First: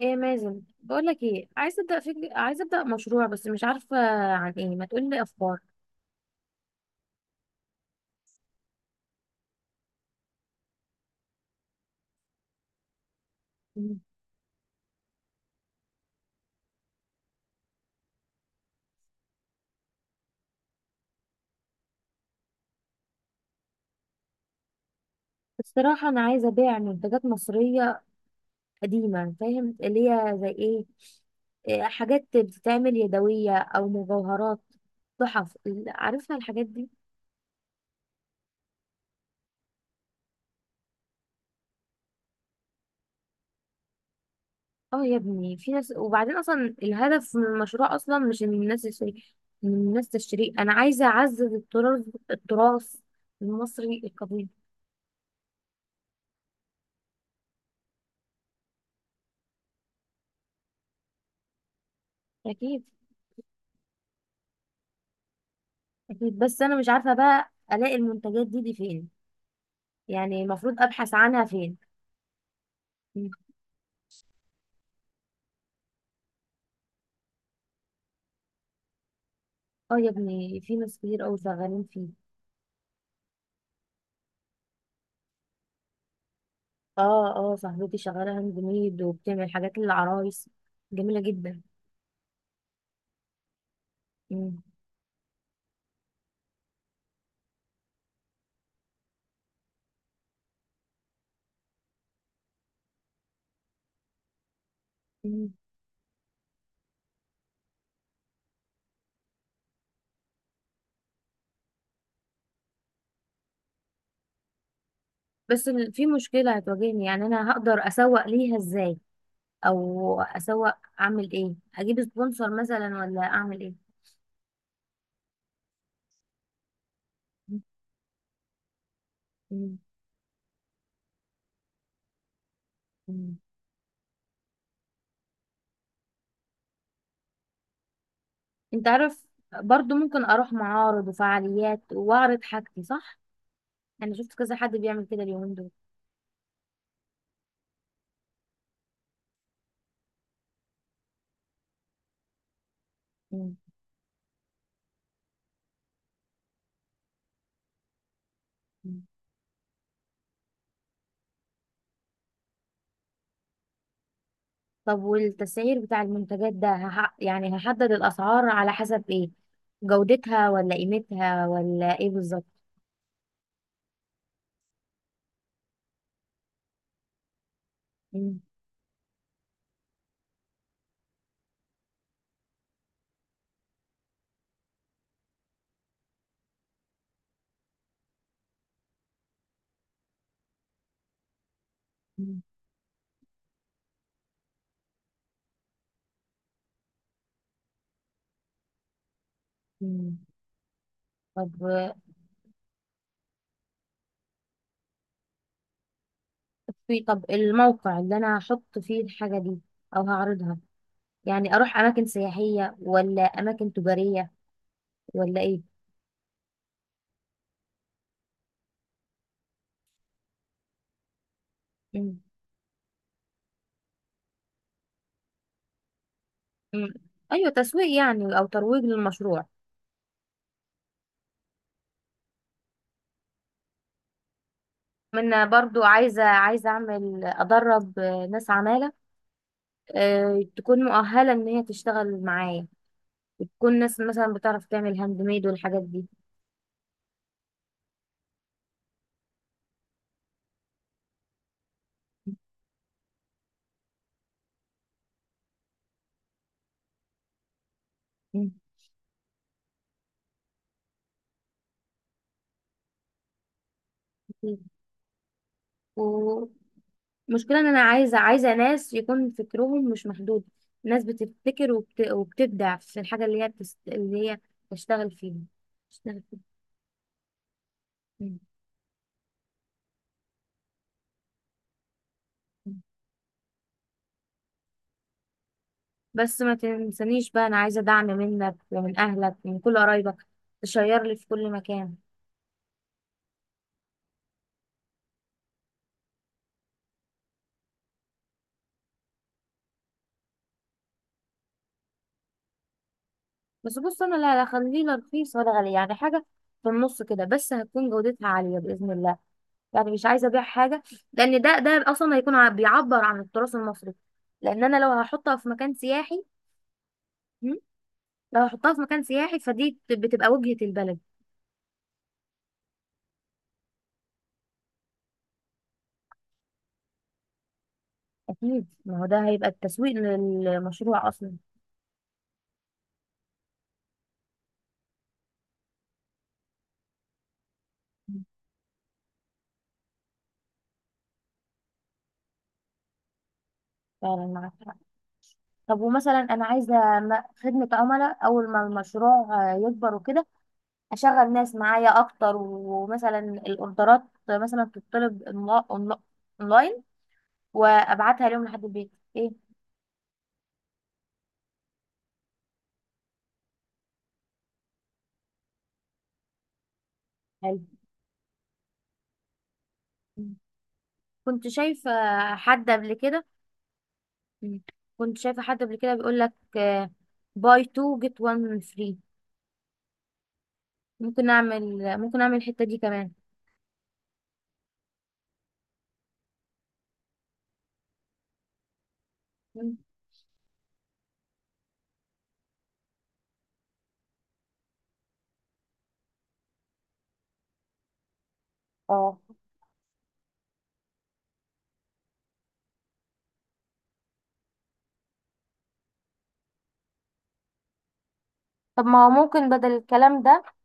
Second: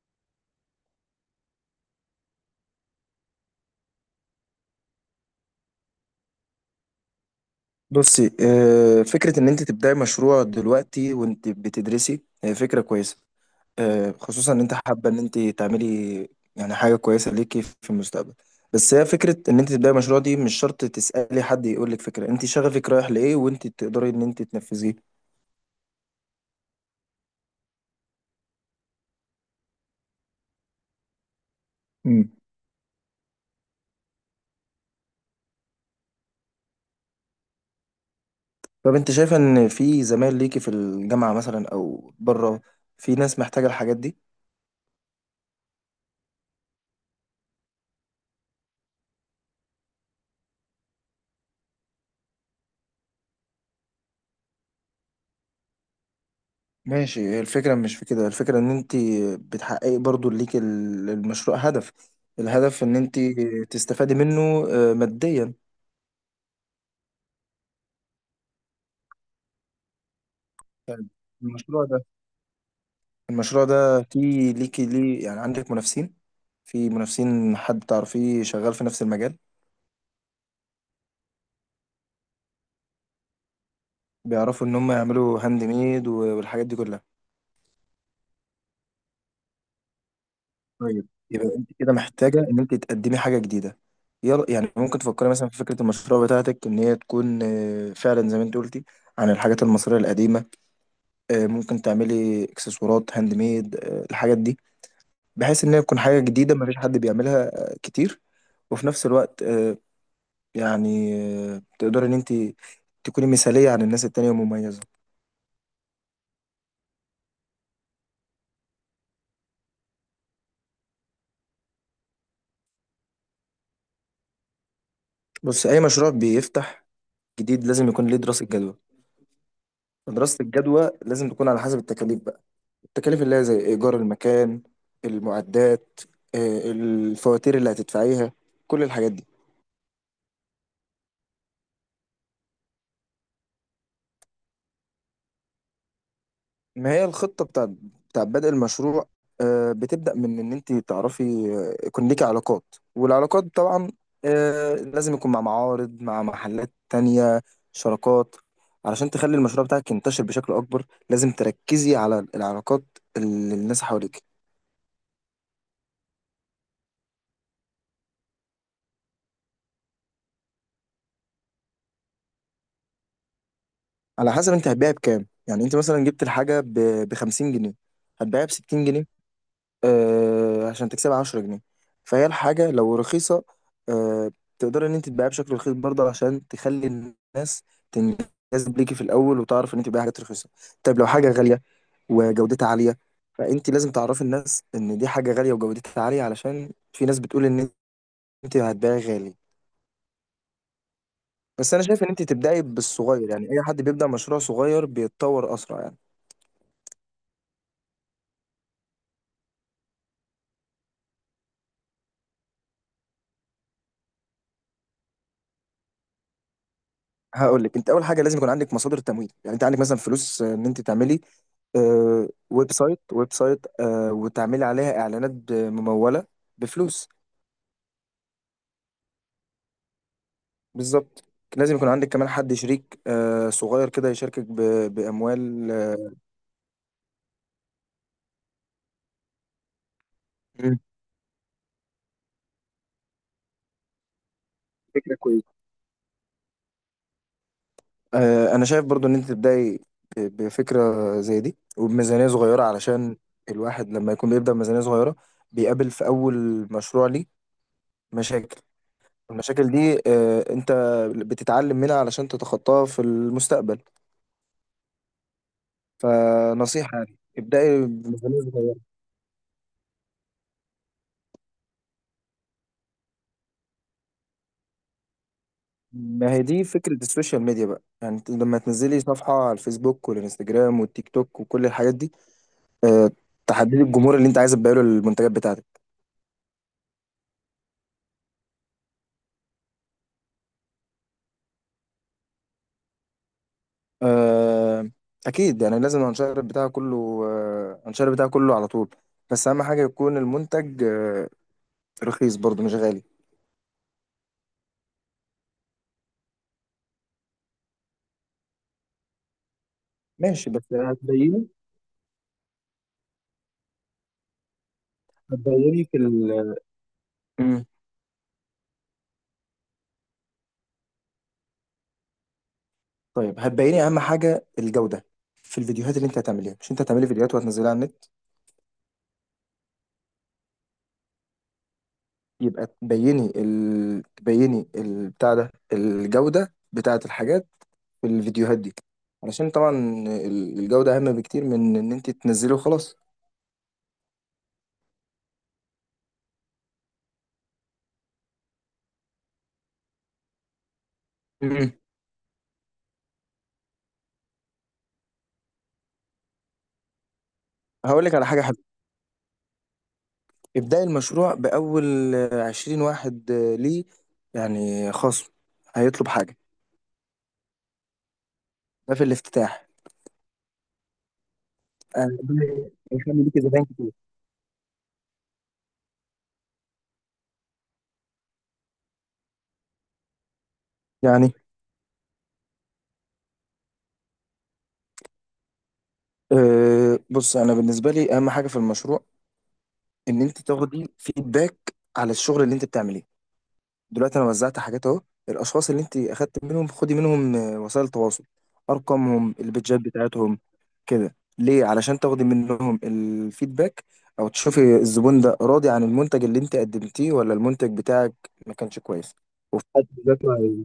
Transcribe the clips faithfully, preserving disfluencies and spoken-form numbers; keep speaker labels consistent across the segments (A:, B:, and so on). A: ايه يا مازن، بقول لك ايه، عايزه ابدا فكر عايزه ابدا مشروع بس مش عارفه عن ايه. ما تقول لي افكار.
B: بصي، آه، فكرة إن أنت تبدأي مشروع دلوقتي وأنت بتدرسي هي فكرة كويسة.
A: مم.
B: آه، خصوصا إن أنت حابة إن أنت تعملي يعني حاجة كويسة ليكي في المستقبل. بس هي فكرة إن أنت تبدأي مشروع دي مش شرط تسألي حد يقولك فكرة. أنت شغفك رايح لإيه وأنت تقدري إن أنت تنفذيه.
A: الصراحه انا عايزه ابيع منتجات مصريه قديمه، فاهم اللي هي زي ايه؟ إيه،
B: مم.
A: حاجات بتتعمل يدويه او مجوهرات، تحف ال- عارفها الحاجات دي.
B: طب أنت شايفة إن في زمايل ليكي في الجامعة مثلا أو بره، في ناس محتاجة الحاجات دي؟
A: اه يا ابني في ناس، وبعدين اصلا الهدف من المشروع اصلا مش ان الناس تشتري، ان الناس تشتري، انا عايزه اعزز التراث التراث المصري القديم.
B: ماشي. الفكرة مش في كده، الفكرة ان انت بتحققي برضو ليك ال- المشروع هدف.
A: اكيد
B: الهدف ان انت تستفادي منه آه، ماديا.
A: أكيد بس أنا مش عارفة بقى ألاقي المنتجات دي دي فين، يعني المفروض أبحث عنها فين.
B: المشروع ده
A: مم.
B: المشروع ده في ليكي ليه؟ يعني عندك منافسين؟ في منافسين، حد تعرفيه شغال في نفس المجال؟
A: اه يا ابني في ناس كتير أوي شغالين فيه.
B: بيعرفوا ان هم يعملوا هاند ميد و- والحاجات دي كلها.
A: اه، اه، صاحبتي شغالة هاند ميد وبتعمل حاجات للعرايس.
B: طيب
A: جميلة
B: يبقى
A: جدا.
B: انت كده محتاجة ان انت تقدمي حاجة جديدة. يلا،
A: مم.
B: يعني ممكن تفكري مثلا في فكرة المشروع بتاعتك ان هي تكون آه، فعلا زي ما انت قلتي عن الحاجات المصرية القديمة. آه، ممكن تعملي اكسسوارات هاند ميد، آه، الحاجات دي،
A: مم.
B: بحيث ان هي تكون حاجه جديده مفيش حد بيعملها آه، كتير. وفي نفس الوقت آه، يعني آه، تقدري ان انت تكوني مثاليه عن الناس التانية ومميزه.
A: بس ال- في مشكلة هتواجهني، يعني أنا هقدر أسوق ليها إزاي؟ أو أسوق، أعمل إيه أجيب سبونسر مثلا ولا أعمل إيه؟
B: بص، اي مشروع بيفتح جديد لازم يكون ليه دراسه جدوى.
A: مم.
B: دراسه الجدوى لازم تكون على حسب التكاليف بقى. التكاليف اللي
A: مم.
B: هي زي ايجار المكان، المعدات، آه، الفواتير اللي هتدفعيها، كل
A: أنت
B: الحاجات
A: عارف،
B: دي.
A: برضو ممكن أروح معارض وفعاليات وأعرض حاجتي، صح؟ انا شفت كذا حد بيعمل كده اليومين دول.
B: ما هي الخطة بتاع بتاع بدء المشروع آه، بتبدأ من إن أنت تعرفي آه، يكون ليكي علاقات، والعلاقات
A: مم.
B: طبعا آه، لازم يكون مع معارض، مع محلات تانية، شراكات،
A: مم.
B: علشان تخلي المشروع بتاعك ينتشر بشكل أكبر. لازم تركزي على العلاقات اللي الناس حواليك.
A: طب والتسعير بتاع المنتجات ده هح... يعني هحدد الاسعار على حسب ايه، جودتها ولا قيمتها ولا ايه بالظبط؟
B: على حسب أنت هتبيعي بكام. يعني أنت مثلا جبت الحاجة ب خمسين جنيه،
A: مم.
B: هتبيعها ب ستين جنيه، آه عشان تكسبها عشرة جنيه. فهي الحاجة لو رخيصة، آه، تقدر ان انت تبيعها بشكل رخيص برضه عشان تخلي الناس تنجذب ليكي في الاول، وتعرف ان انت بتبيعي حاجات رخيصة. طيب لو حاجة غالية
A: مم.
B: وجودتها عالية، فانت لازم تعرفي الناس ان دي حاجة غالية وجودتها عالية، علشان في ناس بتقول ان انت هتبيعي غالي.
A: مم. طب
B: بس انا شايف ان انت تبدأي بالصغير، يعني اي حد بيبدأ مشروع صغير بيتطور اسرع يعني.
A: في طب الموقع اللي انا هحط فيه الحاجة دي او هعرضها، يعني اروح اماكن سياحية ولا اماكن تجارية ولا ايه؟
B: هقول لك، انت اول حاجه لازم يكون عندك مصادر تمويل، يعني انت عندك مثلا فلوس آه، ان انت تعملي
A: مم.
B: آه، ويب سايت ويب سايت، آه، وتعملي عليها اعلانات ب- مموله
A: مم.
B: بفلوس.
A: ايوه، تسويق يعني او ترويج للمشروع.
B: بالظبط. لازم يكون عندك كمان حد شريك، آه، صغير كده يشاركك ب-
A: من
B: باموال،
A: برضو
B: آه،
A: عايزة عايزة اعمل ادرب ناس عمالة، آه،
B: مم.
A: تكون مؤهلة إن هي تشتغل معايا، وتكون ناس مثلا بتعرف تعمل
B: فكرة
A: هاند ميد
B: كويسة.
A: والحاجات دي.
B: آه، انا شايف برضو ان انت تبداي ب- بفكره زي دي وبميزانيه صغيره، علشان الواحد لما يكون بيبدا بميزانيه صغيره بيقابل في اول مشروع ليه مشاكل. المشاكل دي آه، انت بتتعلم منها علشان تتخطاها في المستقبل.
A: ومشكلة
B: فنصيحة يعني،
A: إن أنا
B: ابدأي
A: عايزة
B: بميزانية
A: عايزة
B: صغيرة.
A: ناس يكون فكرهم مش محدود، ناس بتبتكر وبت... وبتبدع في الحاجة اللي هي بتست... اللي هي تشتغل فيها تشتغل
B: ما
A: فيها.
B: هي دي فكرة السوشيال ميديا بقى. يعني انت
A: مم.
B: لما تنزلي صفحة على الفيسبوك والانستجرام والتيك توك وكل الحاجات دي، آه، تحددي الجمهور اللي انت عايز تبيعه له المنتجات بتاعتك.
A: بس ما تنسانيش بقى، أنا عايزة دعم منك ومن أهلك ومن كل قرايبك. تشير لي في كل مكان.
B: آه، اكيد، يعني لازم الانشار بتاعه كله، آه، الانشار بتاعه كله على طول. بس اهم حاجة يكون المنتج آه، رخيص برضه مش غالي.
A: بس بص، أنا لا لا، خليه لا رخيص ولا غالي، يعني حاجة في النص كده، بس هتكون جودتها عالية بإذن الله. يعني مش عايزه ابيع
B: ماشي، بس
A: حاجه، لان
B: هتبيني،
A: ده ده اصلا هيكون ع- بيعبر عن التراث المصري. لان انا لو هحطها في مكان
B: هتبيني في
A: سياحي،
B: ال
A: مم، لو هحطها في مكان سياحي فدي بت- بتبقى وجهة البلد.
B: طيب هتبيني اهم حاجه الجوده في الفيديوهات اللي انت هتعمليها. مش انت هتعملي فيديوهات وهتنزليها على النت،
A: اكيد، ما هو ده هيبقى التسويق للمشروع اصلا.
B: يبقى تبيني ال... تبيني ال... بتاع ده، الجوده بتاعه الحاجات في
A: مم.
B: الفيديوهات دي، علشان طبعا ال- الجوده اهم بكتير من ان انت تنزلي وخلاص.
A: فعلا معاك حق. طب ومثلا انا عايزه م- خدمه عملاء، اول ما المشروع آه، يكبر وكده، اشغل ناس
B: امم
A: معايا اكتر، ومثلا الاوردرات، مثلا تطلب أونلا- أونلا- اونلاين
B: هقول لك على
A: وابعتها
B: حاجه
A: لهم
B: حلوه.
A: لحد البيت. ايه؟
B: ابداي المشروع باول عشرين واحد. ليه؟ يعني خصم، هيطلب حاجه،
A: حلو.
B: ده في الافتتاح.
A: كنت شايفة
B: آه،
A: حد
B: ده
A: قبل كده.
B: هيخلي ليكي زباين كتير.
A: مم. كنت شايفة حد قبل كده بيقول لك باي اتنين جيت واحد فري. ممكن
B: يعني
A: اعمل ممكن اعمل الحتة دي كمان.
B: آه، بص، انا بالنسبه لي اهم حاجه في المشروع
A: مم.
B: ان انت تاخدي فيدباك على الشغل اللي انت بتعمليه. دلوقتي انا وزعت حاجات اهو، الاشخاص اللي انت اخدت منهم خدي منهم آه، وسائل تواصل،
A: اه.
B: ارقامهم، البيدجات بتاعتهم، كده ليه، علشان تاخدي منهم الفيدباك، او تشوفي الزبون ده راضي عن المنتج اللي انت قدمتيه ولا المنتج بتاعك ما كانش
A: طب ما هو
B: كويس
A: ممكن
B: وفي
A: بدل
B: حد
A: الكلام
B: ذاته.
A: ده،
B: هي-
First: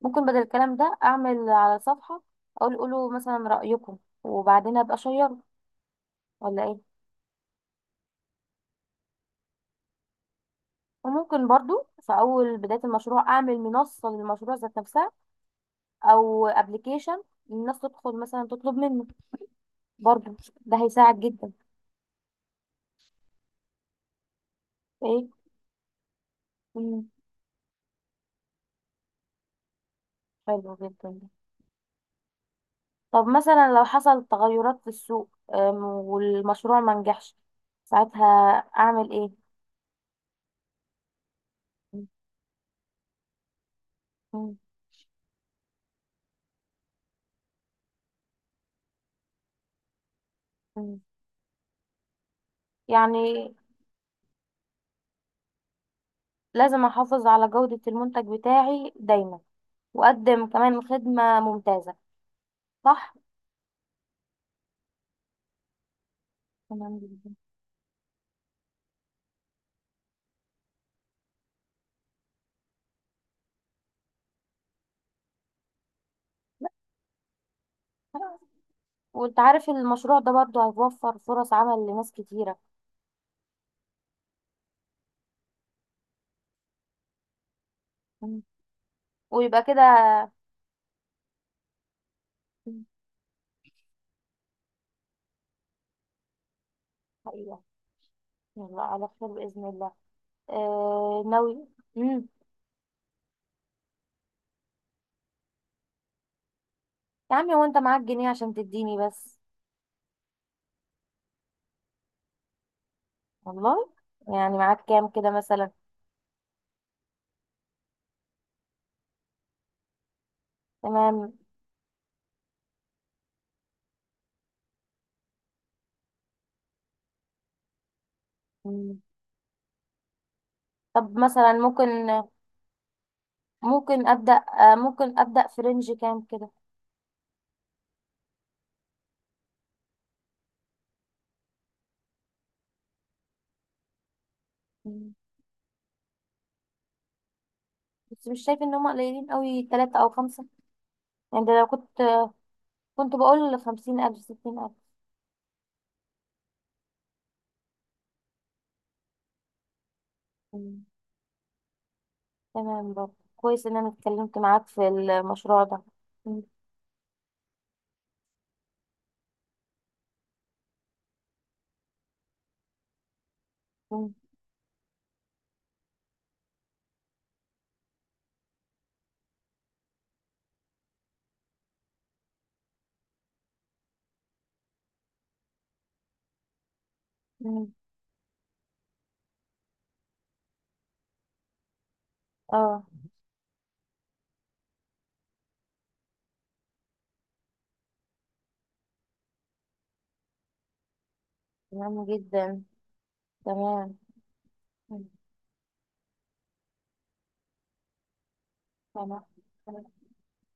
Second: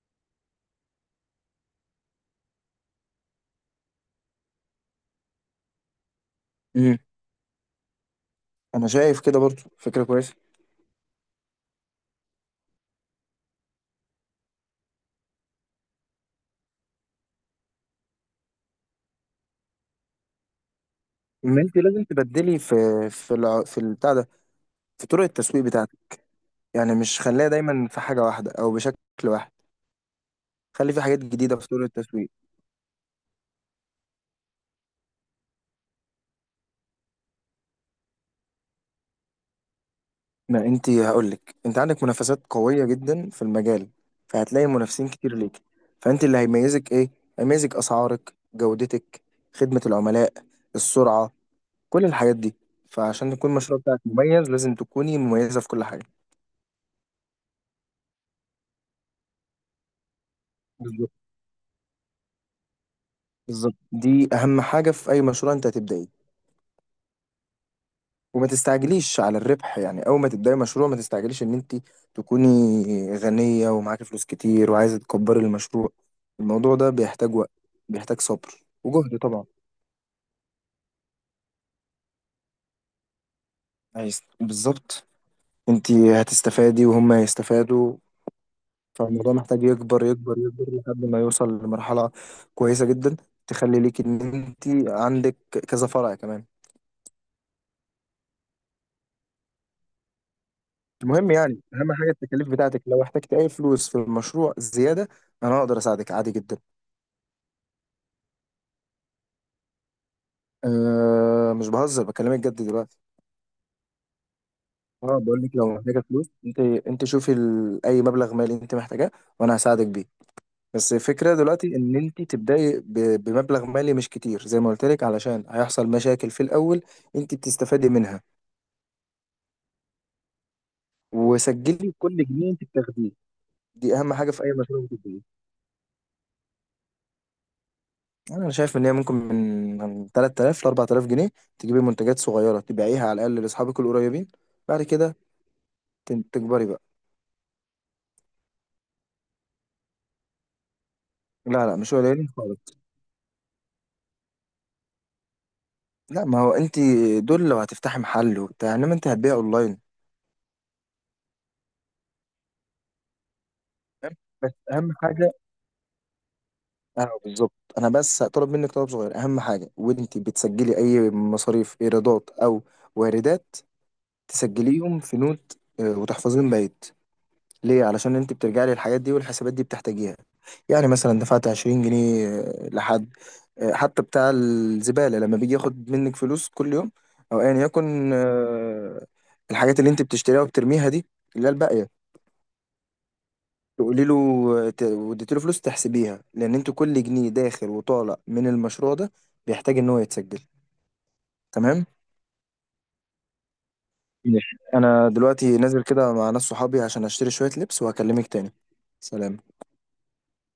A: ممكن بدل الكلام ده اعمل على صفحة، اقول قولوا مثلا رأيكم، وبعدين ابقى اشيره، ولا ايه؟
B: مم. انا شايف كده برضو فكره كويسه.
A: وممكن برضو في اول بداية المشروع اعمل منصة للمشروع ذات نفسها، او ابلكيشن، الناس تدخل مثلا تطلب منه. برضو ده هيساعد جدا.
B: ان انت لازم تبدلي في في الع- في البتاع ده، في طرق
A: ايه؟
B: التسويق بتاعتك. يعني مش خليها دايما في حاجه واحده او بشكل واحد.
A: حلو
B: خلي في
A: جدا.
B: حاجات جديدة في طرق التسويق.
A: طب مثلا لو حصل تغيرات في السوق، أم، والمشروع ما نجحش، ساعتها اعمل ايه؟
B: ما انت هقولك، انت عندك منافسات قوية جدا في المجال،
A: مم.
B: فهتلاقي منافسين كتير ليك. فانت اللي هيميزك ايه؟ هيميزك اسعارك، جودتك، خدمة العملاء،
A: مم.
B: السرعة، كل الحاجات دي. فعشان
A: يعني
B: يكون المشروع بتاعك مميز لازم تكوني مميزة في كل حاجة.
A: لازم احافظ على جودة المنتج بتاعي دايما، واقدم كمان
B: بالظبط.
A: خدمة ممتازة. صح.
B: بالظبط، دي اهم حاجة في اي مشروع انت هتبدأيه.
A: تمام جدا.
B: وما تستعجليش على الربح، يعني اول ما تبداي مشروع ما تستعجليش ان انت تكوني غنية ومعاكي فلوس كتير وعايزة تكبري المشروع. الموضوع ده بيحتاج وقت، بيحتاج صبر وجهد
A: وانت
B: طبعا.
A: عارف المشروع ده برضو هيوفر فرص عمل لناس كتيرة.
B: عايز بالظبط. انت هتستفادي وهم هيستفادوا.
A: مم.
B: فالموضوع
A: ويبقى
B: محتاج
A: كده.
B: يكبر يكبر يكبر لحد ما يوصل لمرحلة
A: مم.
B: كويسة جدا، تخلي ليك ان انت عندك كذا فرع كمان.
A: حقيقة. يلا على خير بإذن الله. آه
B: المهم يعني
A: ناوي.
B: اهم حاجة
A: مم.
B: التكاليف بتاعتك. لو احتجت اي فلوس في المشروع زيادة، انا اقدر اساعدك عادي جدا.
A: يا عمي، وانت معاك جنيه عشان تديني بس.
B: أه، مش بهزر، بكلمك جد دلوقتي.
A: والله. يعني معاك كام
B: اه
A: كده
B: بقول لك لو
A: مثلا؟
B: محتاجه فلوس، انت انت شوفي ال... اي مبلغ مالي انت محتاجاه وانا هساعدك بيه. بس
A: تمام.
B: الفكره دلوقتي ان انت تبداي ب... بمبلغ مالي مش كتير زي ما قلت لك، علشان هيحصل مشاكل في الاول انت بتستفادي منها.
A: مم. طب مثلا
B: وسجلي
A: ممكن،
B: كل جنيه انت بتاخديه، دي
A: ممكن
B: اهم حاجه
A: ابدا
B: في اي
A: آه،
B: مشروع
A: ممكن
B: بتبدايه.
A: ابدا في رينج كام كده؟
B: انا شايف ان هي ممكن من من ثلاث آلاف ل اربع تلاف جنيه تجيبي منتجات صغيره تبيعيها على الاقل لاصحابك القريبين. بعد
A: مم.
B: كده تن- تكبري بقى.
A: بس مش شايف ان هم قليلين قوي، ثلاثة او خمسة. يعني ده لو
B: لا لا
A: كنت،
B: مش قليلين خالص.
A: كنت بقول خمسين الف ستين الف.
B: لا، ما هو انت، دول لو هتفتحي محل وبتاع، انما انت هتبيع اونلاين.
A: مم. تمام برضه كويس ان انا اتكلمت
B: بس
A: معاك في
B: اهم حاجه،
A: المشروع ده. مم.
B: اه بالظبط، انا بس هطلب منك طلب صغير. اهم حاجه وانت بتسجلي اي مصاريف، ايرادات او واردات،
A: مم.
B: تسجليهم في نوت، آه، وتحفظيهم بايت. ليه؟ علشان انت بترجعي للحاجات دي، والحسابات دي بتحتاجيها. يعني مثلا دفعت عشرين جنيه، آه، لحد، آه، حتى بتاع الزباله لما بيجي ياخد منك فلوس كل يوم او ايا
A: مم.
B: يكن، آه، الحاجات اللي انت بتشتريها وبترميها دي اللي هي الباقيه،
A: اه.
B: تقولي له ت- واديت له فلوس، تحسبيها، لان انتوا كل جنيه داخل وطالع من المشروع ده بيحتاج ان هو يتسجل. تمام.
A: تمام جدا. تمام.
B: ماشي،
A: مم.
B: انا دلوقتي نازل كده مع ناس صحابي عشان اشتري شوية لبس وهكلمك تاني.
A: تمام
B: سلام.